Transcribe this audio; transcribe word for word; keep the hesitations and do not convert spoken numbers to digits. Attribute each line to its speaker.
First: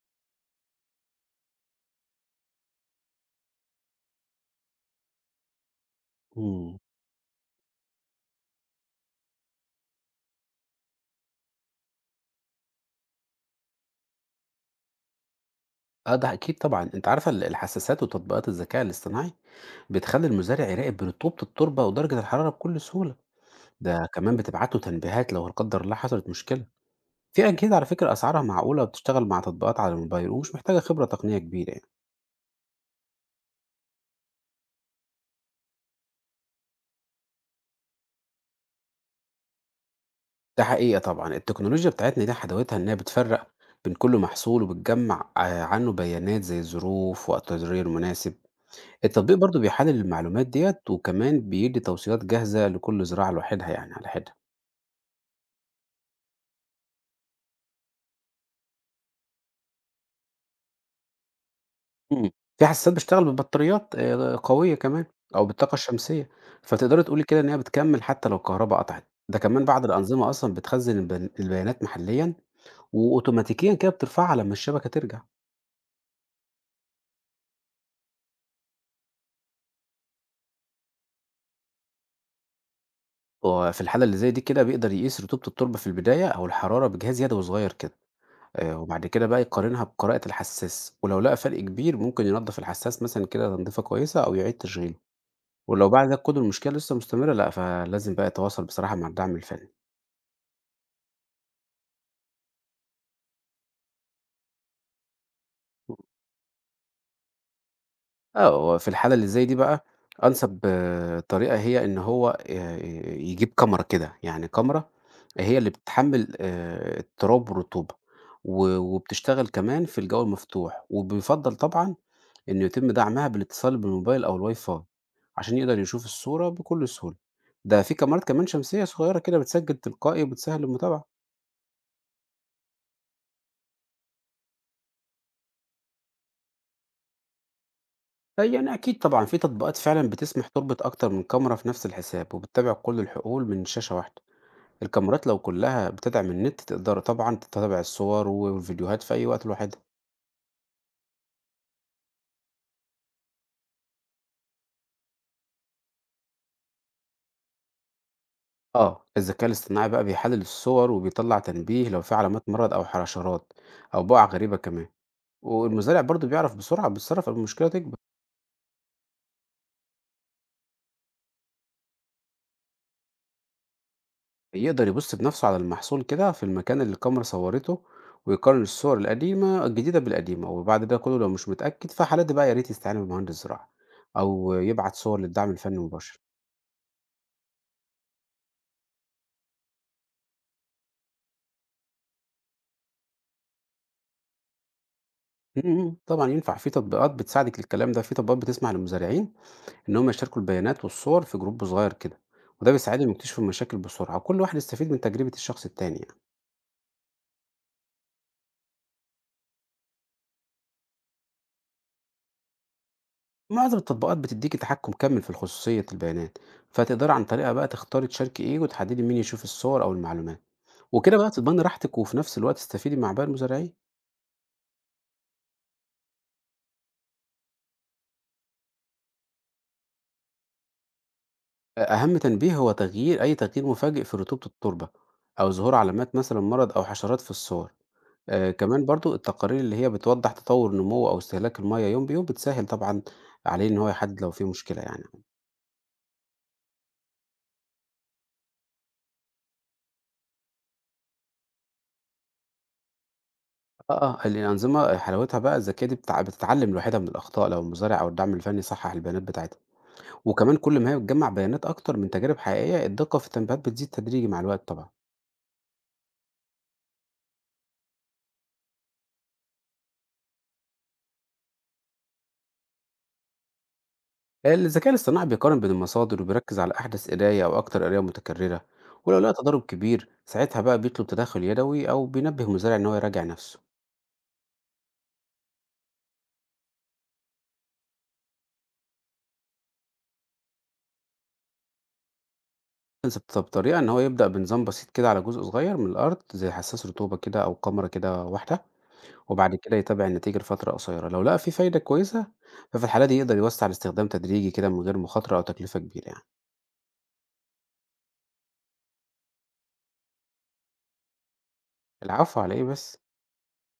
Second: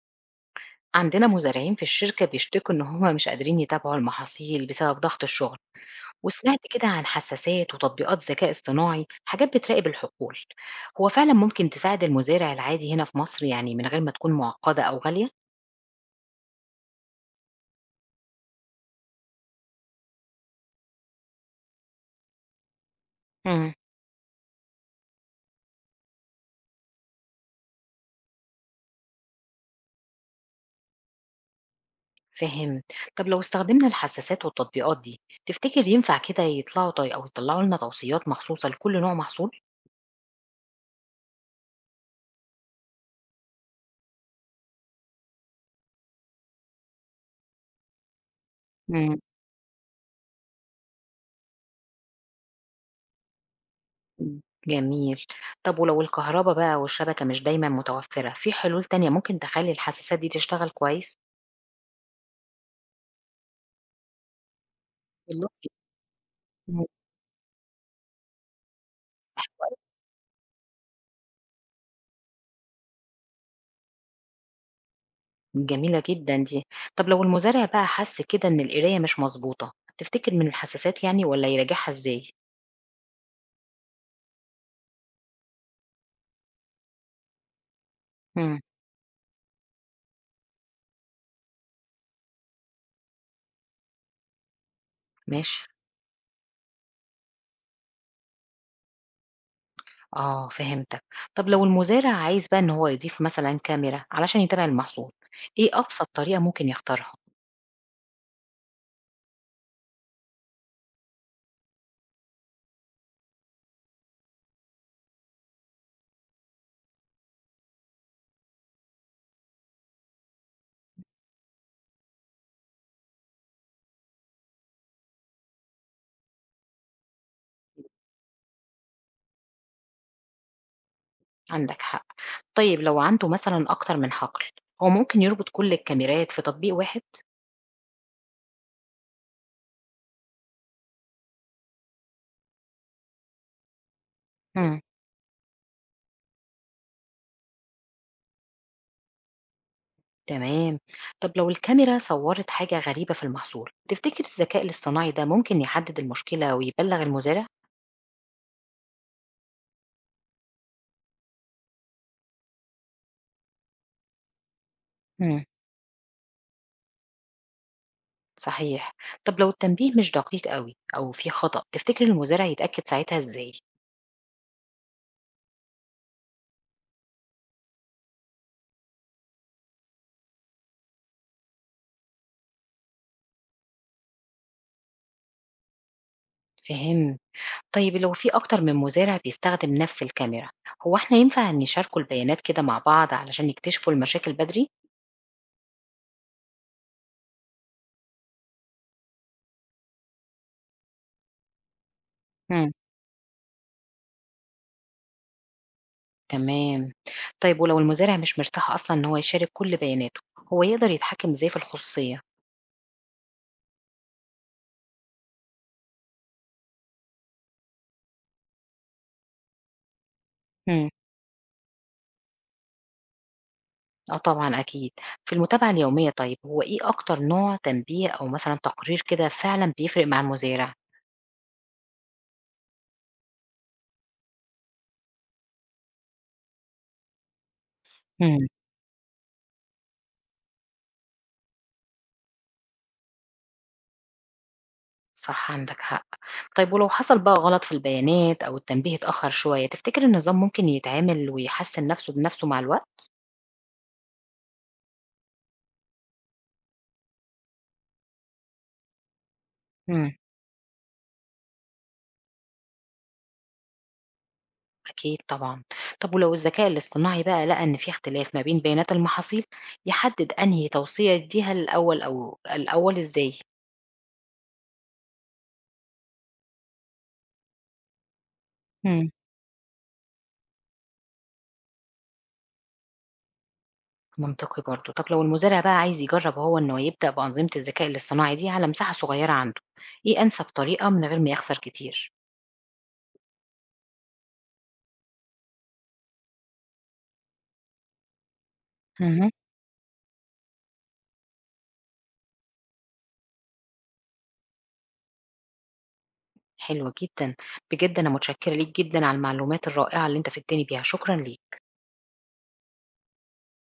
Speaker 1: عندنا مزارعين في الشركة بيشتكوا إن هما مش قادرين يتابعوا المحاصيل بسبب ضغط الشغل، وسمعت
Speaker 2: إمم.
Speaker 1: كده عن حساسات وتطبيقات ذكاء اصطناعي، حاجات بتراقب الحقول. هو فعلا ممكن تساعد المزارع العادي هنا في مصر يعني من غير ما تكون معقدة أو غالية؟
Speaker 2: آه، ده أكيد طبعًا. أنتِ عارفة ال الحساسات وتطبيقات الذكاء الاصطناعي بتخلّي المزارع يراقب رطوبة التربة ودرجة الحرارة بكل سهولة،
Speaker 1: امم
Speaker 2: ده كمان بتبعت له تنبيهات لو لا قدّر الله حصلت مشكلة. في أجهزة على فكرة أسعارها معقولة وبتشتغل مع تطبيقات على الموبايل ومش محتاجة خبرة تقنية كبيرة يعني.
Speaker 1: فهم. طب لو استخدمنا الحساسات والتطبيقات دي، تفتكر ينفع كده يطلعوا طي أو يطلعوا لنا توصيات مخصوصة لكل نوع محصول؟
Speaker 2: ده حقيقة طبعًا، التكنولوجيا بتاعتنا دي حلاوتها إنها بتفرّق بين كل محصول وبتجمّع آآ عنه بيانات زي الظروف، وقت الري المناسب.
Speaker 1: امم
Speaker 2: التطبيق برضه بيحلل المعلومات ديّة وكمان بيدّي توصيات جاهزة لكل زراعة لوحدها يعني على حدة.
Speaker 1: جميل. طب ولو الكهرباء بقى والشبكة مش دايما متوفرة، في حلول تانية ممكن تخلي الحساسات دي تشتغل كويس؟
Speaker 2: إمم، في حسّاسات بتشتغل ببطاريات آآ قوية كمان، أو
Speaker 1: والله.
Speaker 2: بالطاقة الشمسية،
Speaker 1: إمم،
Speaker 2: فتقدري تقولي كده إن هي بتكمّل حتى لو الكهربا قطعت، ده كمان بعض الأنظمة أصلًا بتخزّن البيان البيانات محليًا، وأوتوماتيكيًا كده بترفعها لمّا الشبكة ترجع،
Speaker 1: جميلة جدًا دي. طب لو المزارع بقى حَس كده إن القراية مش مضبوطة، تفتكر من الحساسات يعني والّا يراجعها إزاي؟
Speaker 2: وفي الحالة اللي زي دي كده بيقدر يقيس رطوبة التربة في البداية أو الحرارة بجهاز يدوي صغير كده،
Speaker 1: إمم،
Speaker 2: آآ وبعد كده بقى يقارنها بقراءة الحسّاس، ولو لقى فرق كبير ممكن ينضّف الحسّاس مثلًا كده تنضيفة كويسة أو يعيد تشغيله،
Speaker 1: ماشي.
Speaker 2: ولو بعد ده كُلّه المشكلة لسه مستمرة لأ، فلازم بقى يتواصل بصراحة مع الدعم الفني.
Speaker 1: آه فهمتك. طب لو المزارع عايز بقى إن هو يضيف مثلًا كاميرا علشان يتابع المحصول، إيه أبسط طريقة ممكن يختارها؟
Speaker 2: آه، هو في الحالة اللي زي دي بقى أنسب آه، طريقة هي إن هو آآ يجيب كاميرا كده، يعني كاميرا هي اللي بتحمّل آآ التراب والرطوبة، و وبتشتغل كمان في الجو المفتوح، وبيُفضّل طبعًا إنه يتم دعمها بالاتصال بالموبايل أو الWiFi عشان يقدر يشوف الصورة بكل سهولة. ده في كاميرات كمان شمسية صغيرة كده بتسجّل تلقائي وبتسهّل المتابعة.
Speaker 1: عندك حق. طيب لو عنده مثلًا أكتر من حقل، هو ممكن يربط كل الكاميرات في تطبيق واحد؟
Speaker 2: أ يعني أكيد طبعًا في تطبيقات فعلًا بتسمح تربط أكتر من كاميرا في نفس الحساب، وبتتابع كل الحقول من شاشة واحدة.
Speaker 1: إمم.
Speaker 2: الكاميرات لو كلها بتدعم النت تقدر طبعا تتابع الصور والفيديوهات في أي وقت لوحدها.
Speaker 1: تمام. طب لو الكاميرا صورت حاجة غريبة في المحصول، تفتكر الذكاء الاصطناعي ده ممكن يحدد المشكلة ويبلغ المزارع؟
Speaker 2: اه الذكاء الاصطناعي بقى بيحلل الصور وبيطلع تنبيه لو في علامات مرض أو حشرات أو بقع غريبة كمان.
Speaker 1: مم.
Speaker 2: والمزارع برضو بيعرف بسرعة بيتصرف قبل المشكلة تكبر.
Speaker 1: صحيح. طب لو التنبيه مش دقيق قوي أو في خطأ، تفتكر المزارع يتأكد ساعتها إزاي؟
Speaker 2: يقدر يبص بنفسه على المحصول كده في المكان اللي الكاميرا صورته ويقارن الصور القديمة الجديدة بالقديمة، وبعد ده كله لو مش متأكد فحالات بقى يا ريت يستعين بمهندس زراعة أو يبعت صور للدعم الفني مباشر.
Speaker 1: فهم. طيب لو في أكتر من مزارع بيستخدم نفس الكاميرا، هو احنا ينفع نشاركوا البيانات كده مع بعض علشان يكتشفوا المشاكل بدري؟
Speaker 2: إمم، إمم، إمم. طبعًا ينفع، في تطبيقات بتساعدك للكلام ده، في تطبيقات بتسمح للمزارعين إن هم يشاركوا البيانات والصور في جروب صغير كده،
Speaker 1: مم.
Speaker 2: وده بيساعدهم يكتشفوا المشاكل بسرعة، وكل واحد يستفيد من تجربة الشخص التاني يعني.
Speaker 1: تمام. طيب ولو المزارع مش مرتاح أصلا إن هو يشارك كل بياناته، هو يقدر يتحكم إزاي في الخصوصية؟
Speaker 2: معظم التطبيقات بتديكِ تحكم كامل في خصوصية البيانات، فتقدري عن طريقها بقى تختاري تشاركي إيه وتحددي مين يشوف الصور أو المعلومات،
Speaker 1: مم.
Speaker 2: وكده بقى تضمني راحتِك وفي نفس الوقت تستفيدي مع باقي المزارعين.
Speaker 1: آه طبعًا أكيد. في المتابعة اليومية طيب، هو إيه أكتر نوع تنبيه أو مثلًا تقرير كده فعلًا بيفرق مع المزارع؟
Speaker 2: أهم تنبيه هو تغيير أي تغيير مفاجئ في رطوبة التربة أو ظهور علامات مثلا مرض أو حشرات في الصور.
Speaker 1: إمم،
Speaker 2: آه كمان برضو التقارير اللي هي بتوضح تطور نمو أو استهلاك المية يوم بيوم بتسهل طبعا عليه إن هو يحدد لو في مشكلة يعني.
Speaker 1: صح عندك حق. طيب ولو حصل بقى غلط في البيانات أو التنبيه اتأخر شوية، تفتكر النظام ممكن يتعامل ويحسّن نفسه بنفسه مع الوقت؟
Speaker 2: آه آه، الأنظمة حلاوتها بقى الذكية دي بتع- بتتعلم لوحدها من الأخطاء لو المزارع أو الدعم الفني صحح البيانات بتاعتها،
Speaker 1: إمم.
Speaker 2: وكمان كل ما هي بتجمع بيانات أكتر من تجارب حقيقية الدقة في التنبيهات بتزيد تدريجي مع الوقت طبعا.
Speaker 1: أكيد طبعًا. طب ولو الذكاء الاصطناعي بقى لقى إن في اختلاف ما بين بيانات المحاصيل، يحدد أنهي توصية يدّيها الأول أو الأول إزاي؟
Speaker 2: الذكاء الاصطناعي بيقارن بين المصادر وبيركز على أحدث قراية أو أكتر قراية متكررة،
Speaker 1: إمم.
Speaker 2: ولو لقى تضارب كبير ساعتها بقى بيطلب تدخل يدوي أو بينبه المزارع إن هو يراجع نفسه.
Speaker 1: منطقي برضه. طب لو المزارع بقى عايز يجرّب هو إنه يبدأ بأنظمة الذكاء الاصطناعي دي على مساحة صغيرة عنده، إيه أنسب طريقة من غير ما يخسر كتير؟
Speaker 2: طب- بطريقة إن هو يبدأ بنظام بسيط كده على جزء صغير من الأرض زي حساس رطوبة كده أو كاميرا كده واحدة،
Speaker 1: اهم.
Speaker 2: وبعد كده يتابع النتيجة لفترة قصيرة لو لقى في فايدة كويسة، ففي الحالة دي يقدر يوسع الاستخدام تدريجي كده من غير مخاطرة أو تكلفة كبيرة يعني.
Speaker 1: حلو جدًا، بجد أنا متشكرة ليك جدًا على المعلومات الرائعة اللي أنت فدتني بيها، شكرًا ليك.
Speaker 2: العفو على إيه بس.